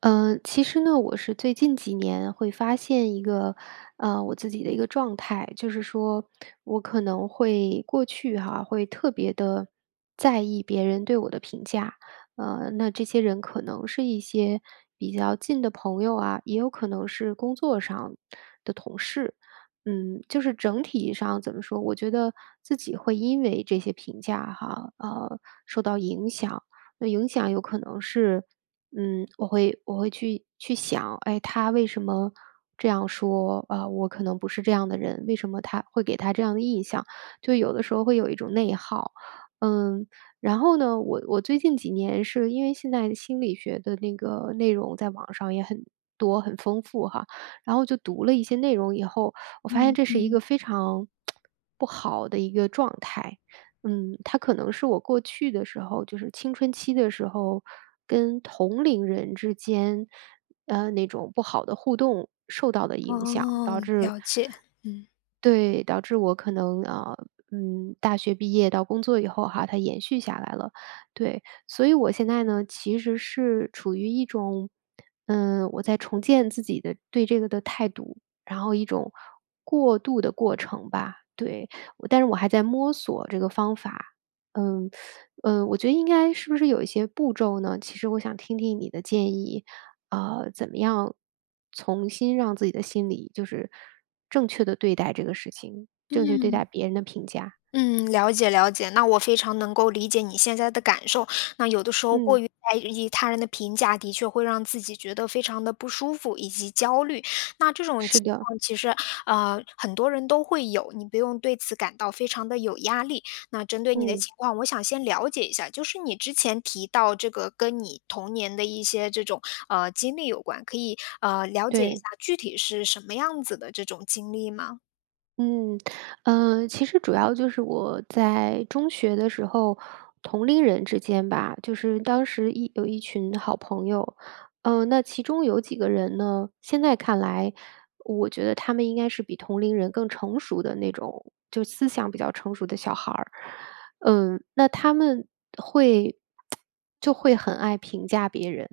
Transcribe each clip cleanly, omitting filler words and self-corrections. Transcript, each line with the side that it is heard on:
right: 其实呢，我是最近几年会发现一个，我自己的一个状态，就是说我可能会过去哈、会特别的在意别人对我的评价，那这些人可能是一些比较近的朋友啊，也有可能是工作上的同事，就是整体上怎么说，我觉得自己会因为这些评价哈，受到影响。那影响有可能是我会去想，哎，他为什么这样说啊？我可能不是这样的人，为什么他会给他这样的印象？就有的时候会有一种内耗。嗯，然后呢，我最近几年是因为现在心理学的那个内容在网上也很多很丰富哈，然后就读了一些内容以后，我发现
left: 嗯
right: 这是一个
left: 嗯，
right: 非常 不好的一个状态。它可能是我过去的时候，就是青春期的时候，跟同龄人之间，那种不好的互动受到的影响，
left: 哦，
right: 导致。
left: 了解，嗯。
right: 对，导致我可能啊，大学毕业到工作以后哈，它延续下来了。对，所以我现在呢，其实是处于一种，我在重建自己的对这个的态度，然后一种过渡的过程吧。对，但是我还在摸索这个方法。嗯我觉得应该是不是有一些步骤呢？其实我想听听你的建议。怎么样重新让自己的心理就是正确的对待这个事情，正确地对
left: 嗯。
right: 待别人的评价。
left: 嗯，了解了解，那我非常能够理解你现在的感受。那有的时候过
right: 嗯。
left: 于在意他人的评价，的确会让自己觉得非常的不舒服以及焦虑。那这种
right: 是
left: 情
right: 的。
left: 况其实呃很多人都会有，你不用对此感到非常的有压力。那针对你的
right: 嗯。
left: 情况，我想先了解一下，就是你之前提到这个跟你童年的一些这种呃经历有关，可以呃了解一下
right: 对。
left: 具体是什么样子的这种经历吗？
right: 嗯，其实主要就是我在中学的时候，同龄人之间吧，就是当时有一群好朋友。那其中有几个人呢，现在看来，我觉得他们应该是比同龄人更成熟的那种，就思想比较成熟的小孩儿。那他们会 就会很爱评价别人。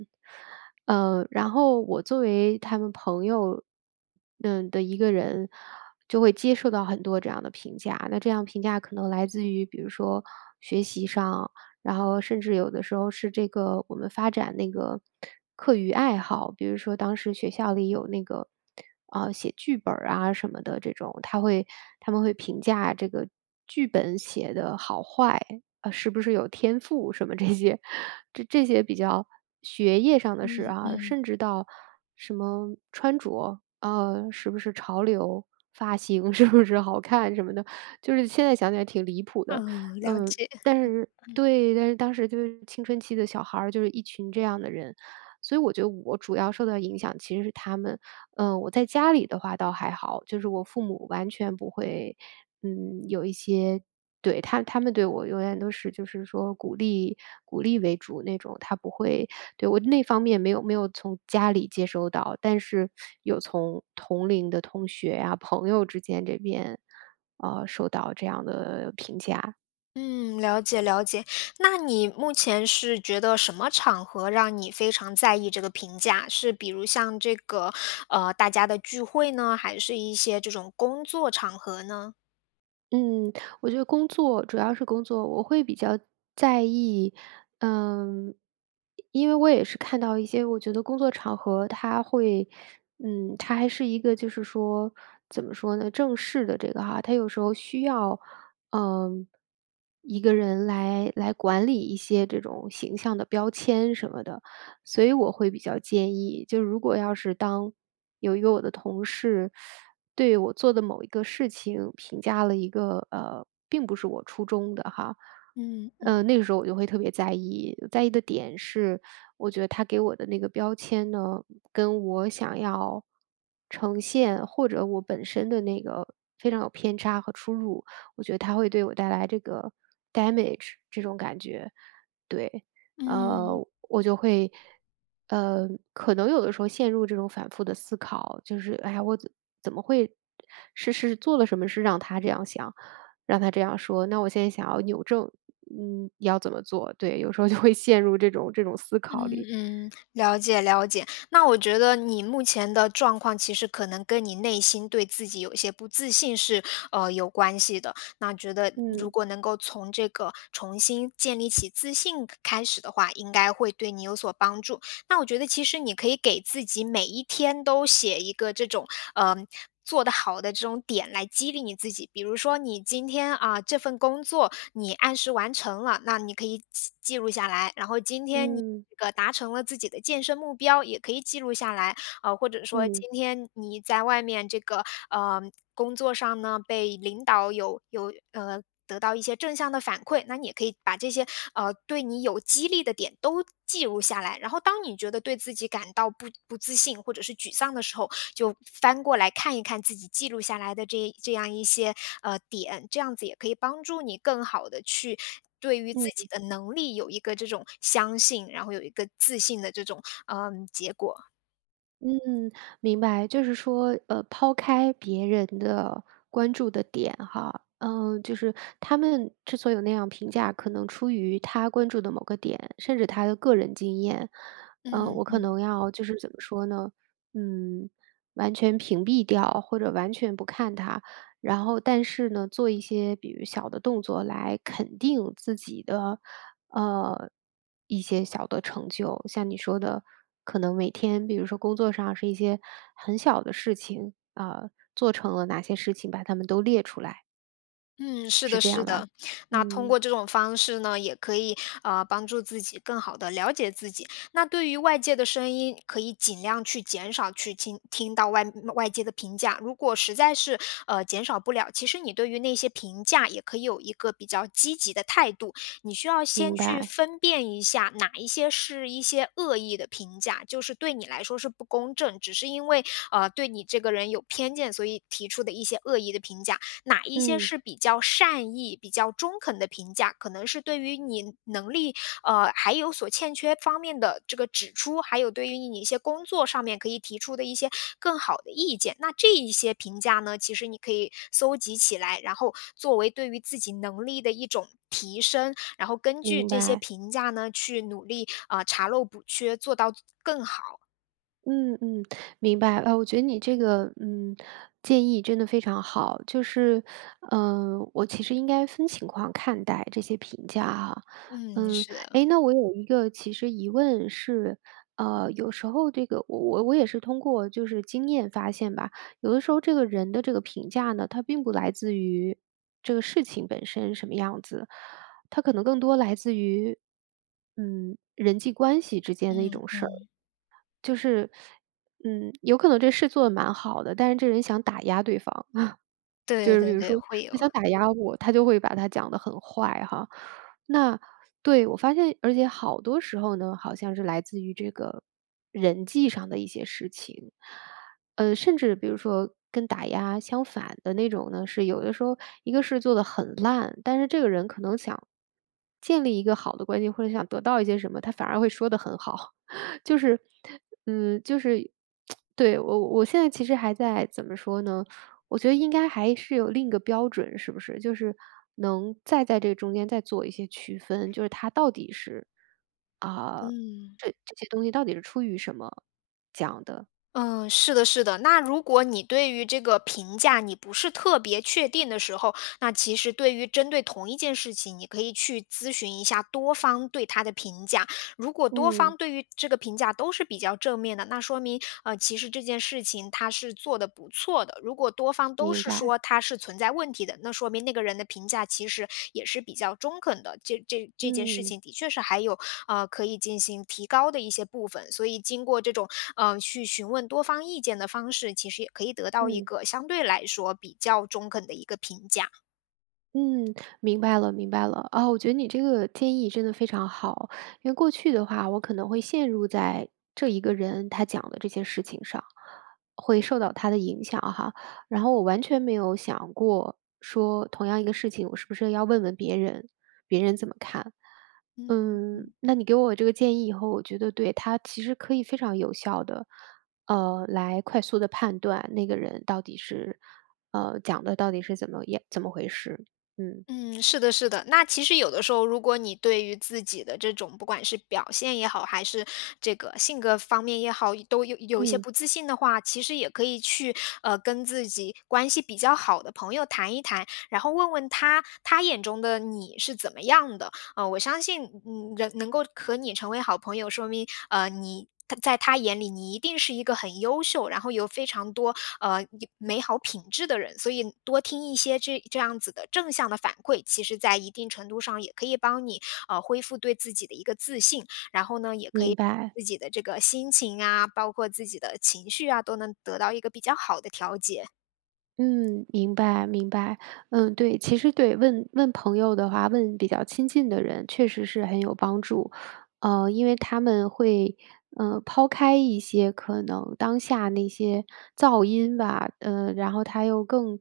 right: 然后我作为他们朋友的一个人，就会接受到很多这样的评价。那这样评价可能来自于，比如说学习上，然后甚至有的时候是这个我们发展那个课余爱好，比如说当时学校里有那个啊写剧本儿啊什么的这种，他们会评价这个剧本写的好坏，啊，是不是有天赋什么这些，这些比较学业上的事
left: 嗯
right: 啊，
left: 嗯
right: 甚至到什么穿着是不是潮流、发型 是不是好看什么的，就是现在想起来挺离谱的。
left: 嗯，了
right: 嗯，
left: 解。
right: 但是对，但是当时就是青春期的小孩儿，就是一群这样的人，所以我觉得我主要受到影响其实是他们。我在家里的话倒还好，就是我父母完全不会，有一些。对，他们对我永远都是就是说鼓励为主那种，他不会。对，我那方面没有从家里接收到，但是有从同龄的同学呀、朋友之间这边，收到这样的评价。
left: 嗯，了解了解。那你目前是觉得什么场合让你非常在意这个评价？是比如像这个，大家的聚会呢，还是一些这种工作场合呢？
right: 嗯，我觉得工作主要是工作，我会比较在意。嗯，因为我也是看到一些，我觉得工作场合它会，它还是一个就是说怎么说呢，正式的这个哈，它有时候需要，嗯，一个人来管理一些这种形象的标签什么的，所以我会比较建议，就如果要是当有一个我的同事，对我做的某一个事情评价了一个并不是我初衷的哈。
left: 嗯嗯。
right: 那个时候我就会特别在意，在意的点是，我觉得他给我的那个标签呢，跟我想要呈现或者我本身的那个非常有偏差和出入，我觉得它会对我带来这个 damage 这种感觉。对。呃，
left: 嗯。
right: 我就会，呃，可能有的时候陷入这种反复的思考，就是哎呀，我怎么会是做了什么事让他这样想，让他这样说？那我现在想要扭正，要怎么做？对，有时候就会陷入这种思考里。
left: 嗯嗯，了解了解。那我觉得你目前的状况，其实可能跟你内心对自己有一些不自信是呃有关系的。那觉得如
right: 嗯
left: 果能够从这个重新建立起自信开始的话，应该会对你有所帮助。那我觉得其实你可以给自己每一天都写一个这种嗯呃。做得好的这种点来激励你自己，比如说你今天啊、这份工作你按时完成了，那你可以记录下来。然后今天你
right: 嗯
left: 这个达成了自己的健身目标，也可以记录下来。或者说
right: 嗯
left: 今天你在外面这个呃工作上呢，被领导有有呃得到一些正向的反馈，那你也可以把这些呃对你有激励的点都记录下来。然后，当你觉得对自己感到不自信或者是沮丧的时候，就翻过来看一看自己记录下来的这样一些呃点，这样子也可以帮助你更好的去。对于自己
right: 嗯。
left: 的能力有一个这种相信，然后有一个自信的这种结果，
right: 嗯，明白，就是说，抛开别人的关注的点哈。嗯，就是他们之所以有那样评价，可能出于他关注的某个点，甚至他的个人经验。我可
left: 嗯。
right: 能要就是怎么说呢，嗯，完全屏蔽掉或者完全不看他。然后但是呢，做一些比如小的动作来肯定自己的，呃，一些小的成就。像你说的，可能每天比如说工作上是一些很小的事情，啊，做成了哪些事情，把它们都列出来，
left: 嗯，是
right: 是
left: 的，
right: 这
left: 是
right: 样吧？
left: 的。那通过
right: 嗯，
left: 这种方式呢，也可以呃帮助自己更好的了解自己。那对于外界的声音，可以尽量去减少去听到外界的评价。如果实在是呃减少不了，其实你对于那些评价也可以有一个比较积极的态度。你需要先
right: 明
left: 去
right: 白。
left: 分辨一下哪一些是一些恶意的评价，就是对你来说是不公正，只是因为呃对你这个人有偏见，所以提出的一些恶意的评价。哪一些
right: 嗯，
left: 是比较善意、比较中肯的评价，可能是对于你能力，还有所欠缺方面的这个指出，还有对于你一些工作上面可以提出的一些更好的意见。那这一些评价呢，其实你可以搜集起来，然后作为对于自己能力的一种提升，然后根据
right: 明
left: 这些
right: 白。
left: 评价呢，去努力啊、呃查漏补缺，做到更好。
right: 嗯嗯，明白。我觉得你这个建议真的非常好，就是我其实应该分情况看待这些评价哈。
left: 嗯，
right: 嗯，
left: 是的，
right: 诶，那我有一个其实疑问是，有时候这个我也是通过就是经验发现吧，有的时候这个人的这个评价呢，它并不来自于这个事情本身什么样子，它可能更多来自于人际关系之间的一
left: 嗯
right: 种事儿。
left: 嗯，
right: 就是，有可能这事做的蛮好的，但是这人想打压对方。就
left: 对
right: 是比
left: 对
right: 如
left: 对，
right: 说
left: 会有，
right: 他想打压我，他就会把他讲的很坏哈。那。对，我发现而且好多时候呢，好像是来自于这个人际上的一些事情。甚至比如说跟打压相反的那种呢，是有的时候一个事做的很烂，但是这个人可能想建立一个好的关系，或者想得到一些什么，他反而会说的很好。就是就是 对，我现在其实还在怎么说呢？我觉得应该还是有另一个标准，是不是？就是能再在这个中间再做一些区分，就是它到底是啊、
left: 嗯。
right: 这些东西到底是出于什么讲的？
left: 嗯，是的，是的。那如果你对于这个评价你不是特别确定的时候，那其实对于针对同一件事情，你可以去咨询一下多方对他的评价。如果多方
right: 嗯，
left: 对于这个评价都是比较正面的，那说明呃其实这件事情他是做的不错的。如果多方都
right: 明
left: 是
right: 白。
left: 说他是存在问题的，那说明那个人的评价其实也是比较中肯的。这件事
right: 嗯
left: 情的确是还有可以进行提高的一些部分。所以经过这种，去询问多方意见的方式，其实也可以得到一
right: 嗯。
left: 个相对来说比较中肯的一个评价。
right: 嗯，明白了，明白了。啊，我觉得你这个建议真的非常好，因为过去的话，我可能会陷入在这一个人他讲的这些事情上，会受到他的影响哈。然后我完全没有想过说，同样一个事情，我是不是要问问别人，别人怎么看？
left: 嗯。
right: 那你给我这个建议以后，我觉得对他其实可以非常有效的，来快速的判断那个人到底是，讲的到底是怎么也怎么回事。嗯
left: 嗯，是的，是的。那其实有的时候，如果你对于自己的这种不管是表现也好，还是这个性格方面也好，都有一些
right: 嗯，
left: 不自信的话，其实也可以去呃跟自己关系比较好的朋友谈一谈，然后问问他眼中的你是怎么样的。我相信，嗯，人能够和你成为好朋友，说明呃你。他在他眼里，你一定是一个很优秀，然后有非常多呃美好品质的人，所以多听一些这样子的正向的反馈，其实在一定程度上也可以帮你呃恢复对自己的一个自信，然后呢，也可
right: 明
left: 以
right: 白。
left: 自己的这个心情啊，包括自己的情绪啊，都能得到一个比较好的调节。
right: 嗯，明白明白。嗯，对，其实对，问问朋友的话，问比较亲近的人，确实是很有帮助，因为他们会，抛开一些可能当下那些噪音吧，然后他又更，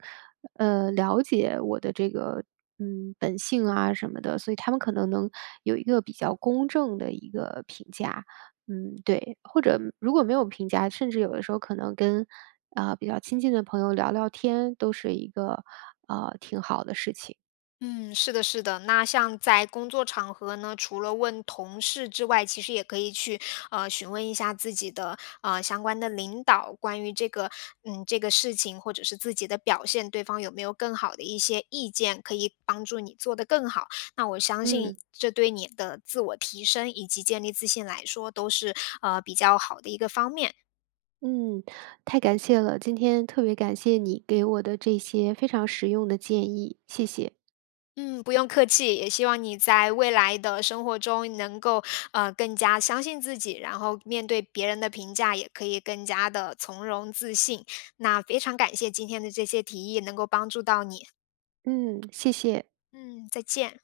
right: 了解我的这个，本性啊什么的，所以他们可能能有一个比较公正的一个评价。对，或者如果没有评价，甚至有的时候可能跟比较亲近的朋友聊聊天，都是一个，挺好的事情。
left: 嗯，是的，是的。那像在工作场合呢，除了问同事之外，其实也可以去呃询问一下自己的呃相关的领导，关于这个嗯这个事情或者是自己的表现，对方有没有更好的一些意见，可以帮助你做得更好。那我相信
right: 嗯。
left: 这对你的自我提升以及建立自信来说，都是呃比较好的一个方面。
right: 嗯，太感谢了，今天特别感谢你给我的这些非常实用的建议，谢谢。
left: 嗯，不用客气，也希望你在未来的生活中能够呃更加相信自己，然后面对别人的评价也可以更加的从容自信。那非常感谢今天的这些提议能够帮助到你，
right: 嗯，谢谢。
left: 嗯，再见。